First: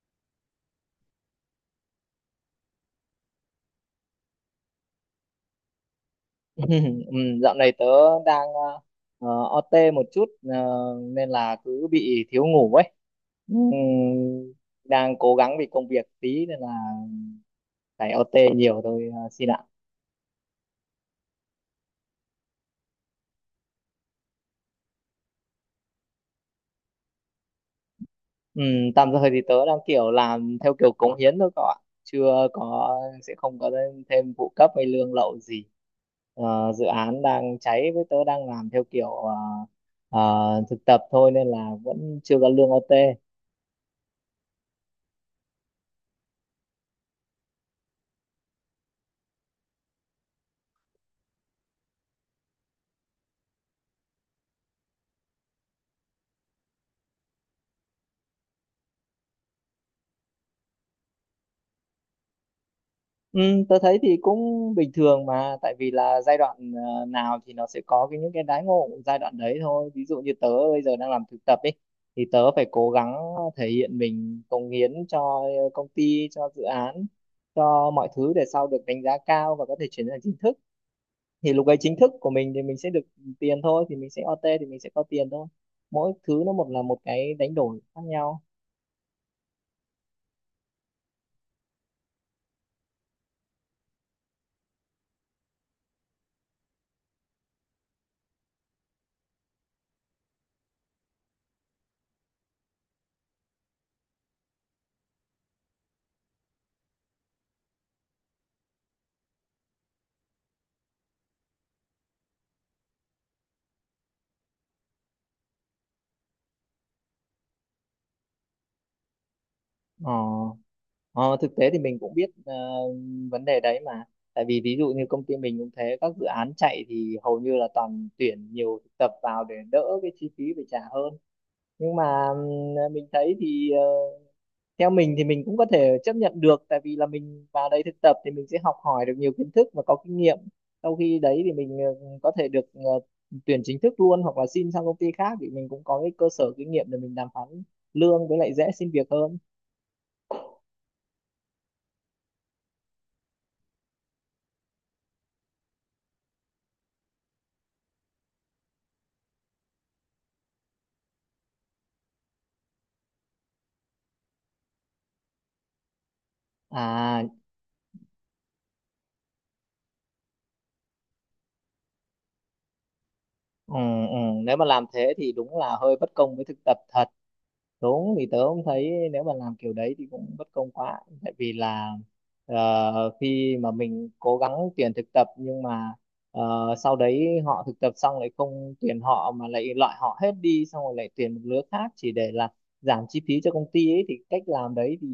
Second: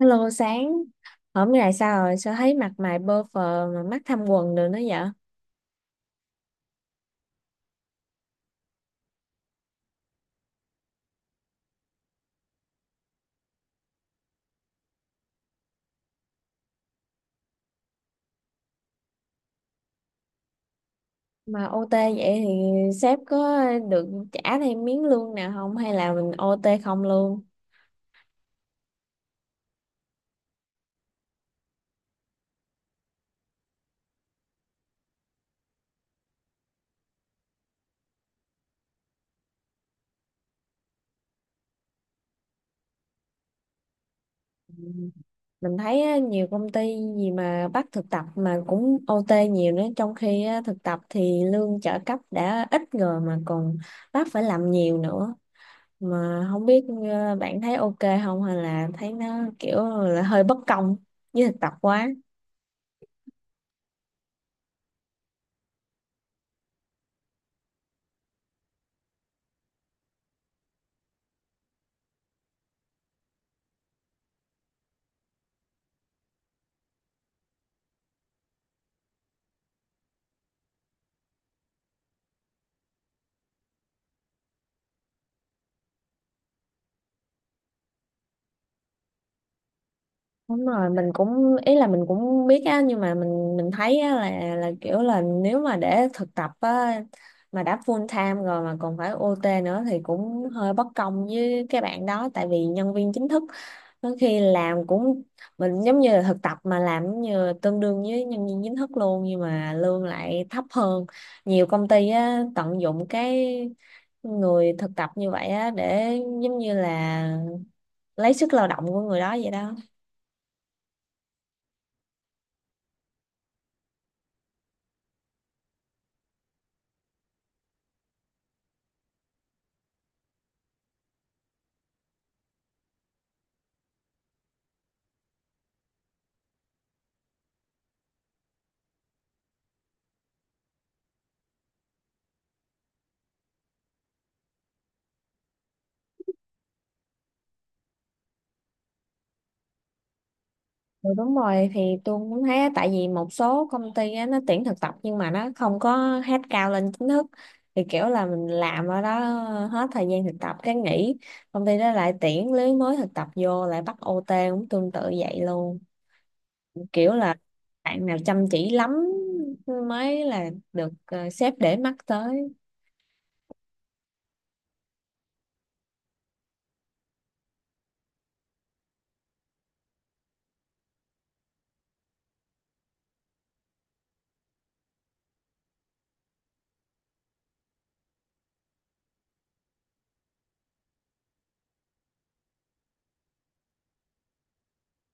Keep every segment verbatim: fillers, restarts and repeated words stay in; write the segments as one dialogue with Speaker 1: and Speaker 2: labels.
Speaker 1: Hello, sáng hôm nay sao rồi? Sao thấy mặt mày bơ phờ mà mắt thâm quầng được nữa vậy?
Speaker 2: Ừ, dạo này tớ đang ờ, ờ, overtime một chút, ờ, nên là cứ bị thiếu ngủ ấy. Ừ, đang cố gắng vì công việc tí nên là phải ô tê nhiều thôi, ờ, xin ạ.
Speaker 1: Mà ô tê vậy thì sếp có được trả thêm miếng lương nào không, hay là mình ô tê không luôn?
Speaker 2: Ừ, tạm thời thì tớ đang kiểu làm theo kiểu cống hiến thôi các bạn. Chưa có, sẽ không có thêm thêm phụ cấp hay lương lậu gì. Ờ, dự án đang cháy với tớ đang làm theo kiểu ờ, ờ, thực tập thôi nên là vẫn chưa có lương ô tê.
Speaker 1: Mình thấy á, nhiều công ty gì mà bắt thực tập mà cũng ô tê nhiều nữa, trong khi á, thực tập thì lương trợ cấp đã ít rồi mà còn bắt phải làm nhiều nữa, mà không biết ờ, bạn thấy ok không, hay là thấy nó kiểu là hơi bất công với thực tập quá.
Speaker 2: Ừ, tôi thấy thì cũng bình thường mà tại vì là giai đoạn ờ, nào thì nó sẽ có cái những cái đãi ngộ giai đoạn đấy thôi, ví dụ như tớ bây giờ đang làm thực tập ấy thì tớ phải cố gắng thể hiện mình, cống hiến cho công ty, cho dự án, cho mọi thứ để sau được đánh giá cao và có thể chuyển sang chính thức. Thì lúc ấy chính thức của mình thì mình sẽ được tiền thôi, thì mình sẽ ô tê thì mình sẽ có tiền thôi, mỗi thứ nó một là một cái đánh đổi khác nhau.
Speaker 1: Đúng rồi, mình cũng ý là mình cũng biết á, nhưng mà mình mình thấy á, là là kiểu là nếu mà để thực tập á mà đã full time rồi mà còn phải ô tê nữa thì cũng hơi bất công với các bạn đó, tại vì nhân viên chính thức đôi khi làm cũng mình giống như là thực tập mà làm giống như tương đương với nhân viên chính thức luôn nhưng mà lương lại thấp hơn. Nhiều công ty á tận dụng cái người thực tập như vậy á để giống như là lấy sức lao động của người đó vậy đó.
Speaker 2: Ờ Ờ, thực tế thì mình cũng biết ờ, vấn đề đấy mà, tại vì ví dụ như công ty mình cũng thế, các dự án chạy thì hầu như là toàn tuyển nhiều thực tập vào để đỡ cái chi phí phải trả hơn. Nhưng mà ừm, mình thấy thì, ờ, theo mình thì mình cũng có thể chấp nhận được tại vì là mình vào đây thực tập thì mình sẽ học hỏi được nhiều kiến thức và có kinh nghiệm. Sau khi đấy thì mình ờ, có thể được ờ, tuyển chính thức luôn hoặc là xin sang công ty khác thì mình cũng có cái cơ sở kinh nghiệm để mình đàm phán lương, với lại dễ xin việc hơn
Speaker 1: Ừ, đúng rồi, thì tôi cũng thấy á, tại vì một số công ty á, nó tuyển thực tập nhưng mà nó không có hết cao lên chính thức, thì kiểu là mình làm ở đó hết thời gian thực tập cái nghỉ, công ty đó lại tuyển lứa mới thực tập vô lại bắt ô tê cũng tương tự vậy luôn. Kiểu
Speaker 2: à.
Speaker 1: là bạn nào chăm chỉ lắm mới là được ờ, sếp để mắt tới.
Speaker 2: Ừ, ừ. Nếu mà làm thế thì đúng là hơi bất công với thực tập thật. Đúng, thì tớ cũng thấy nếu mà làm kiểu đấy thì cũng bất công quá, tại vì là ờ, khi mà mình cố gắng tuyển thực tập nhưng mà ờ, sau đấy họ thực tập xong lại không tuyển họ mà lại loại họ hết đi, xong rồi lại tuyển một lứa khác chỉ để là giảm chi phí cho công ty ấy, thì cách làm đấy thì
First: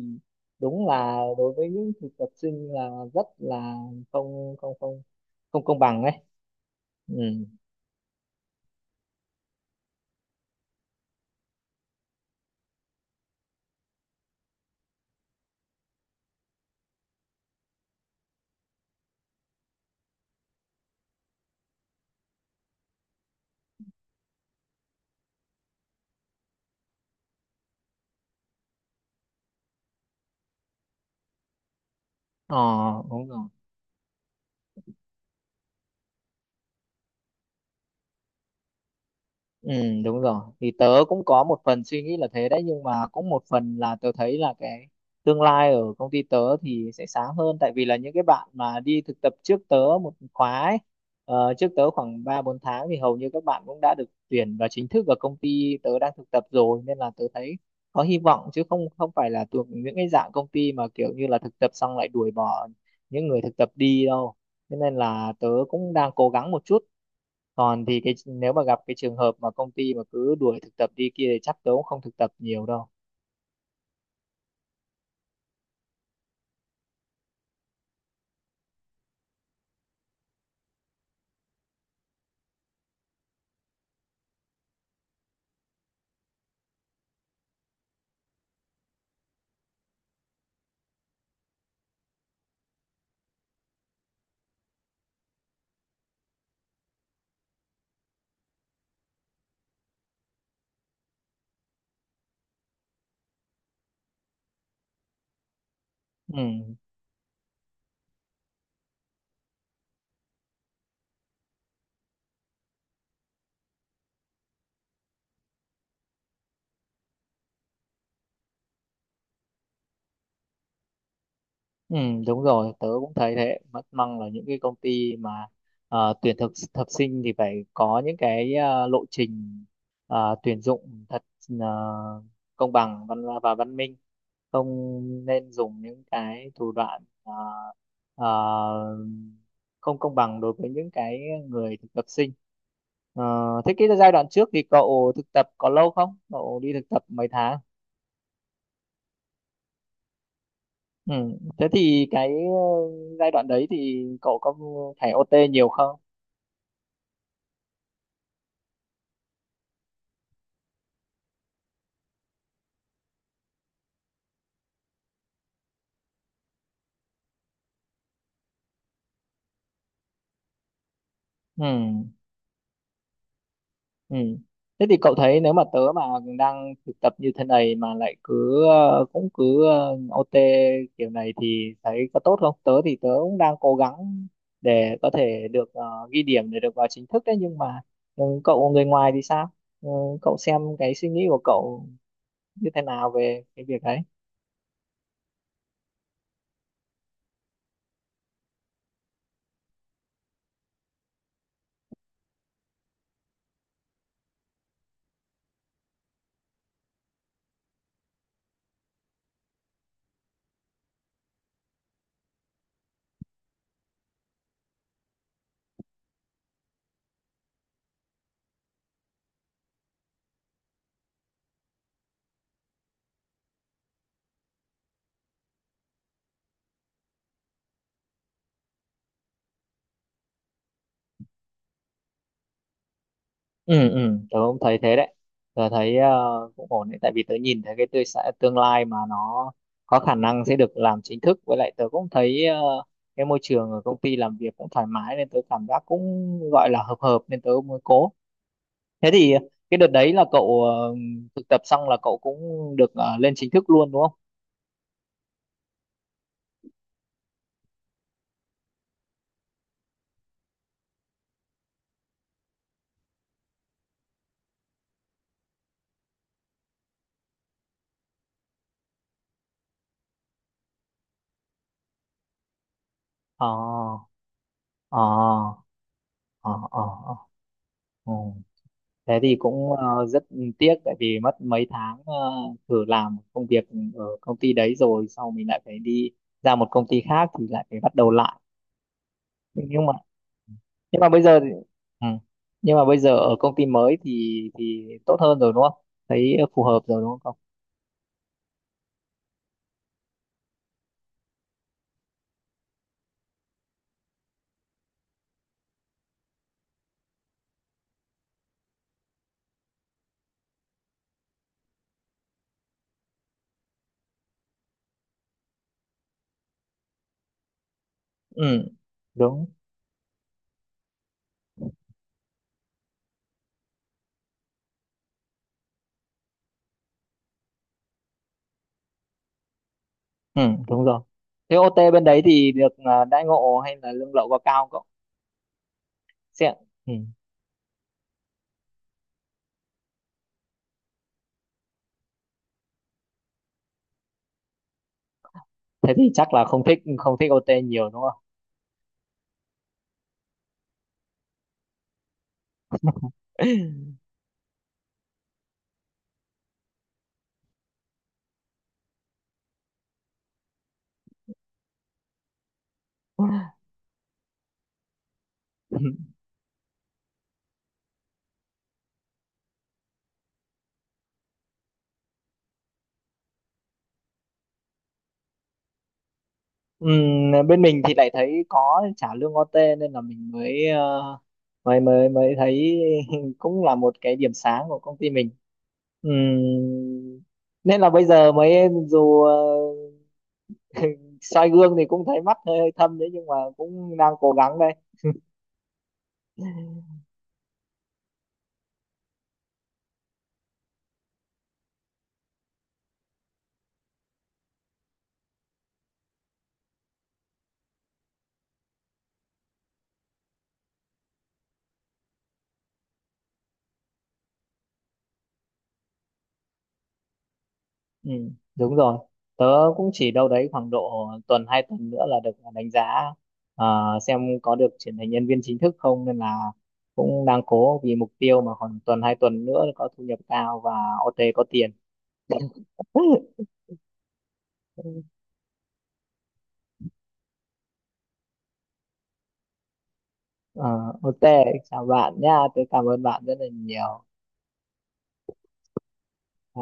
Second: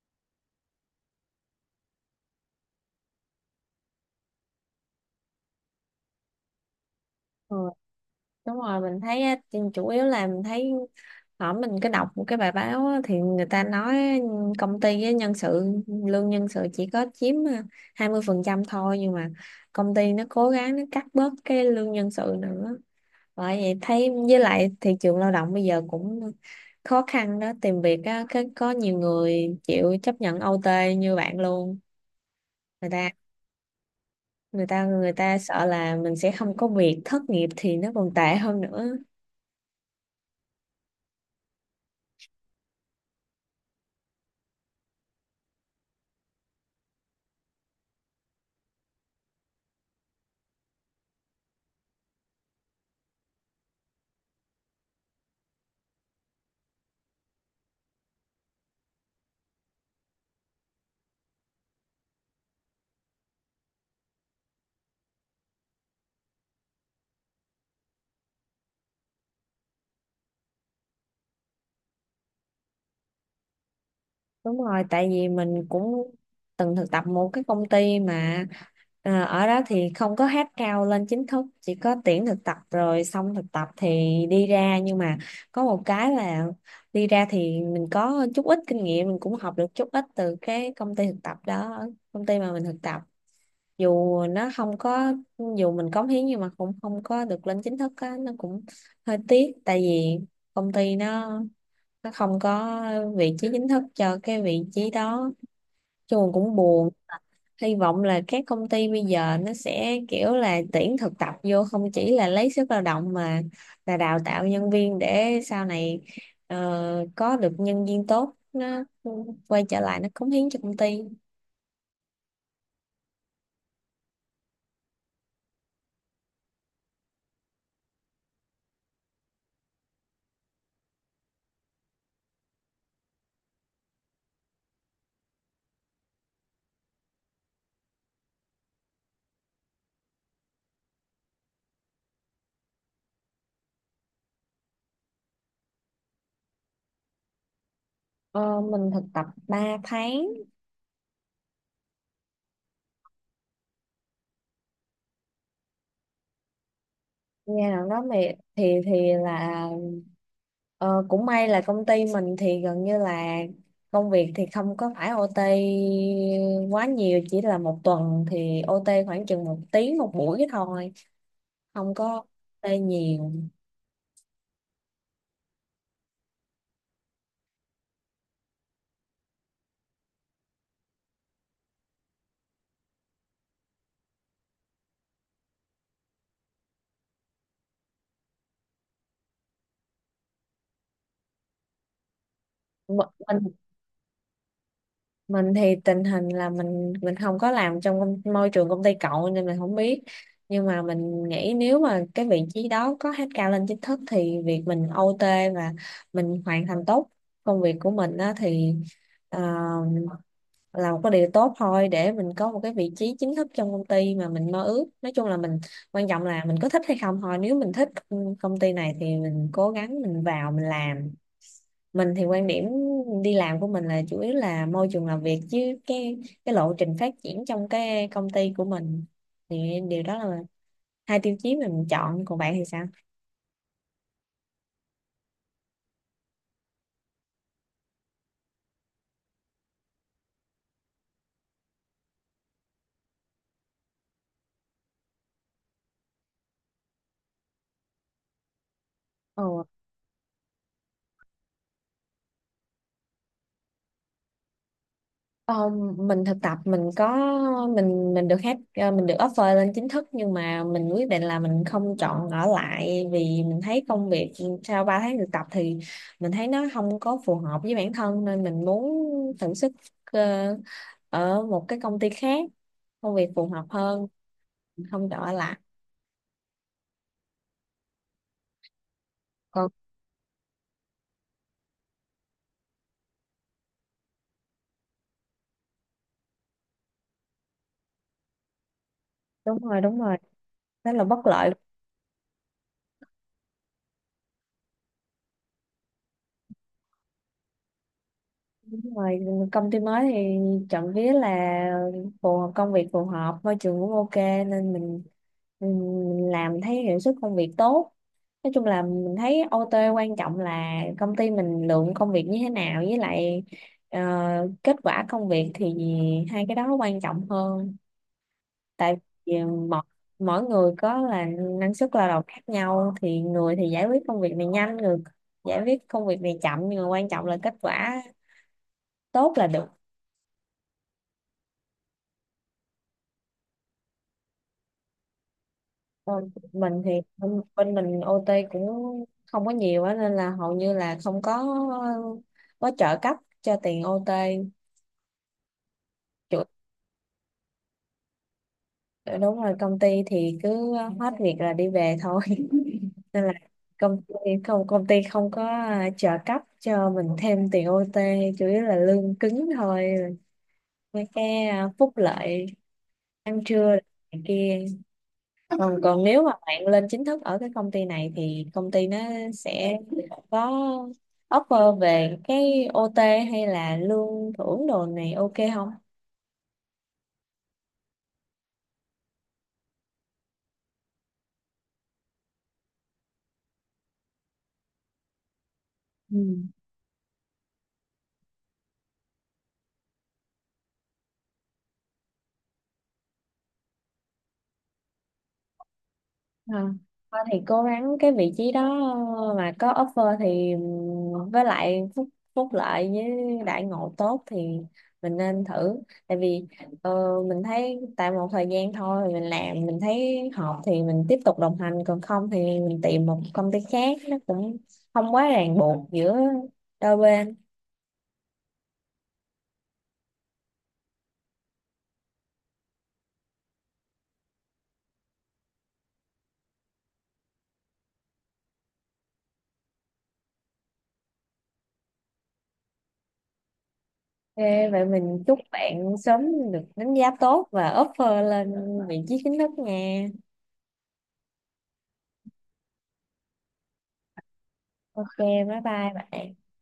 Speaker 2: đúng là đối với những thực tập sinh là rất là không không không không công bằng ấy. Ừ.
Speaker 1: Ừ, đúng rồi, mình thấy á, chủ yếu là mình thấy ở mình cứ đọc một cái bài báo á, thì người ta nói công ty với nhân sự, lương nhân sự chỉ có chiếm à, hai mươi phần trăm thôi, nhưng mà công ty nó cố gắng nó cắt bớt cái lương nhân sự nữa. Bởi vậy thấy với lại thị trường lao động bây giờ cũng khó khăn đó, tìm việc á cái có nhiều người chịu chấp nhận ô tê như bạn luôn.
Speaker 2: Ờ,
Speaker 1: Người ta
Speaker 2: đúng rồi.
Speaker 1: người ta Người ta sợ là mình sẽ không có việc, thất nghiệp thì nó còn tệ hơn nữa.
Speaker 2: Ừ, đúng rồi. Thì tớ cũng có một phần suy nghĩ là thế đấy, nhưng mà cũng một phần là tớ thấy là cái tương lai ở công ty tớ thì sẽ sáng hơn, tại vì là những cái bạn mà đi thực tập trước tớ một khóa ấy, ờ, trước tớ khoảng ba bốn tháng thì hầu như các bạn cũng đã được tuyển vào chính thức ở công ty tớ đang thực tập rồi, nên là tớ thấy có hy vọng, chứ không không phải là thuộc những cái dạng công ty mà kiểu như là thực tập xong lại đuổi bỏ những người thực tập đi đâu. Thế nên là tớ cũng đang cố gắng một chút, còn thì cái nếu mà gặp cái trường hợp mà công ty mà cứ đuổi thực tập đi kia thì chắc tớ cũng không thực tập nhiều đâu.
Speaker 1: Đúng rồi, tại vì mình cũng từng thực tập một cái công ty mà à, ở đó thì không có hát cao lên chính thức, chỉ có tuyển thực tập rồi xong thực tập thì đi ra, nhưng mà có một cái là đi ra thì mình có chút ít kinh nghiệm, mình cũng học được chút ít từ cái công ty thực tập đó, công ty mà mình thực tập. Dù nó không có, dù mình cống hiến nhưng mà cũng không có được lên chính thức á, nó cũng hơi tiếc tại vì công ty nó nó không có vị trí chính thức cho cái vị trí đó, chung
Speaker 2: Ừ.
Speaker 1: cũng buồn. Hy vọng là các công ty bây giờ nó sẽ kiểu là tuyển thực tập vô không chỉ là lấy sức lao động, mà là đào tạo nhân viên để sau này ờ, có được nhân viên tốt nó quay trở lại nó cống hiến cho công ty.
Speaker 2: Ừ, đúng rồi, tớ cũng thấy thế. Mất măng là những cái công ty mà ờ, tuyển thực thực sinh thì phải có những cái ờ, lộ trình ờ, tuyển dụng thật ờ, công bằng văn và văn minh, không nên dùng những cái thủ đoạn ờ, ờ, không công bằng đối với những cái người thực tập sinh. Ờ, thế cái giai đoạn trước thì cậu thực tập có lâu không? Cậu đi thực tập mấy tháng?
Speaker 1: Ờ, mình thực tập ba tháng.
Speaker 2: Ừ. Thế thì cái ờ, giai đoạn đấy thì cậu có phải ô tê nhiều không?
Speaker 1: Nghe nào đó thì thì thì là ờ, cũng may là công ty mình thì gần như là công việc thì không có phải ô tê quá nhiều, chỉ là một tuần thì ô tê khoảng chừng một tiếng một buổi thôi, không có
Speaker 2: Ừ.
Speaker 1: ô tê nhiều.
Speaker 2: Ừ. Thế thì cậu thấy nếu mà tớ mà đang thực tập như thế này mà lại cứ ờ, cũng cứ ờ, ô tê kiểu này thì thấy có tốt không? Tớ thì tớ cũng đang cố gắng để có thể được ờ, ghi điểm để được vào chính thức đấy, nhưng mà ừ, cậu người ngoài thì sao? Ừ, cậu xem cái suy nghĩ của cậu như thế
Speaker 1: M-
Speaker 2: nào về
Speaker 1: mình
Speaker 2: cái việc đấy?
Speaker 1: mình thì tình hình là mình mình không có làm trong công- môi trường công ty cậu nên mình không biết, nhưng mà mình nghĩ nếu mà cái vị trí đó có hát cao lên chính thức thì việc mình ô tê và mình hoàn thành tốt công việc của mình á, thì ờ, làm một cái điều tốt thôi để mình có một cái vị trí chính thức trong công ty mà mình mơ ước. Nói chung là mình, quan trọng là mình có thích hay không thôi, nếu mình thích ừ, công ty này thì mình cố gắng mình vào mình làm. Mình thì quan điểm đi làm của mình là chủ yếu là môi trường làm việc chứ cái cái lộ trình phát triển trong cái công ty của mình, thì điều đó là hai tiêu chí mà mình chọn, còn bạn thì sao?
Speaker 2: Ừ, ừ, tớ cũng thấy thế đấy. Tớ thấy, ờ, cũng ổn đấy, tại vì tớ nhìn thấy cái tươi sẽ tương lai mà nó có khả năng sẽ được làm chính thức, với lại tớ cũng thấy ờ, cái môi trường ở công ty làm việc cũng thoải mái nên tớ cảm giác cũng gọi là hợp hợp, nên tớ mới cố. Thế thì
Speaker 1: Ồ,
Speaker 2: cái đợt đấy là cậu ờ, thực tập xong là cậu cũng được ờ, lên chính thức luôn đúng không?
Speaker 1: ờ, mình thực tập mình có, mình mình được hết, ờ, mình được offer lên chính thức, nhưng mà mình quyết định là mình không chọn ở lại vì mình thấy công việc sau ba tháng thực tập thì mình thấy nó không có phù hợp với bản thân, nên mình muốn thử sức ờ, ở một cái công ty khác công việc phù hợp hơn,
Speaker 2: Ờ,
Speaker 1: không chọn ở lại.
Speaker 2: ờ, ờ, ờ, ờ, ờ. Thế thì
Speaker 1: Còn
Speaker 2: cũng ờ, rất tiếc tại vì mất mấy tháng ờ, thử làm công việc ở công ty đấy rồi sau mình lại phải đi ra một công ty khác thì lại phải bắt đầu lại.
Speaker 1: đúng rồi,
Speaker 2: nhưng mà
Speaker 1: đúng rồi, đó
Speaker 2: nhưng
Speaker 1: là
Speaker 2: mà
Speaker 1: bất
Speaker 2: bây giờ thì-
Speaker 1: lợi.
Speaker 2: ừ, nhưng mà bây giờ ở công ty mới thì thì tốt hơn rồi đúng không? Thấy phù hợp rồi đúng không?
Speaker 1: Đúng rồi, công ty mới thì trộm vía là phù hợp, công việc phù hợp, môi trường cũng ok nên mình, mình, mình làm thấy hiệu suất công việc tốt. Nói chung là mình thấy ô tê quan trọng là công ty mình lượng công việc như thế nào, với lại ờ, kết quả công việc, thì hai cái đó quan trọng hơn.
Speaker 2: Ừ,
Speaker 1: Tại vì
Speaker 2: đúng.
Speaker 1: mỗi, mỗi người có là năng suất lao động khác nhau, thì người thì giải quyết công việc này nhanh, người giải quyết công việc này chậm, nhưng mà quan trọng là kết quả tốt là được.
Speaker 2: Ừ, đúng rồi. Thế ô tê bên đấy thì được ờ, đãi ngộ hay là lương lậu có cao không?
Speaker 1: Ờ,
Speaker 2: Xem.
Speaker 1: mình thì
Speaker 2: Ừ.
Speaker 1: bên bên mình ô tê cũng không có nhiều á, nên là hầu như là không có có trợ cấp cho tiền ô tê.
Speaker 2: Thế thì chắc
Speaker 1: Chủ,
Speaker 2: là không thích không thích ô tê nhiều đúng
Speaker 1: đúng rồi, công ty thì cứ hết việc là đi về thôi nên là công ty, không công ty không có trợ cấp cho mình thêm tiền ô tê, chủ yếu là lương cứng thôi, mấy cái phúc lợi ăn
Speaker 2: không?
Speaker 1: trưa này kia. Ừ, còn nếu mà bạn lên chính thức ở cái công ty này thì công ty nó sẽ có offer về cái ô tê hay là lương thưởng đồ này ok không?
Speaker 2: Ừm, bên mình thì lại thấy có trả lương ô tê nên là mình mới ờ, mới mới mới thấy cũng là một cái điểm sáng của công ty mình. Ừm,
Speaker 1: Ừ.
Speaker 2: nên là bây giờ mới dù ờ, soi gương thì cũng thấy mắt hơi thâm đấy, nhưng mà cũng đang cố gắng đây.
Speaker 1: À, thôi thì cố gắng cái vị trí đó mà có offer thì, với lại phúc phúc lợi với đãi ngộ tốt thì mình nên thử, tại vì ờ, mình thấy tại một thời gian thôi mình làm mình thấy hợp thì mình tiếp tục đồng hành, còn không thì mình tìm một công ty khác, nó cũng không quá ràng buộc giữa đôi bên.
Speaker 2: Ừ, đúng rồi. Tớ cũng chỉ đâu đấy khoảng độ tuần hai tuần nữa là được đánh giá, ờ, xem có được chuyển thành nhân viên chính thức không, nên là cũng đang cố vì mục tiêu mà khoảng tuần hai tuần nữa có thu nhập cao và ô tê có tiền.
Speaker 1: Ok, vậy mình chúc bạn sớm được đánh giá tốt và offer lên vị trí chính thức nha.
Speaker 2: Ờ, ô tê chào bạn nha, tớ cảm ơn bạn rất là nhiều.
Speaker 1: Ok, bye bye bạn.
Speaker 2: Ờ,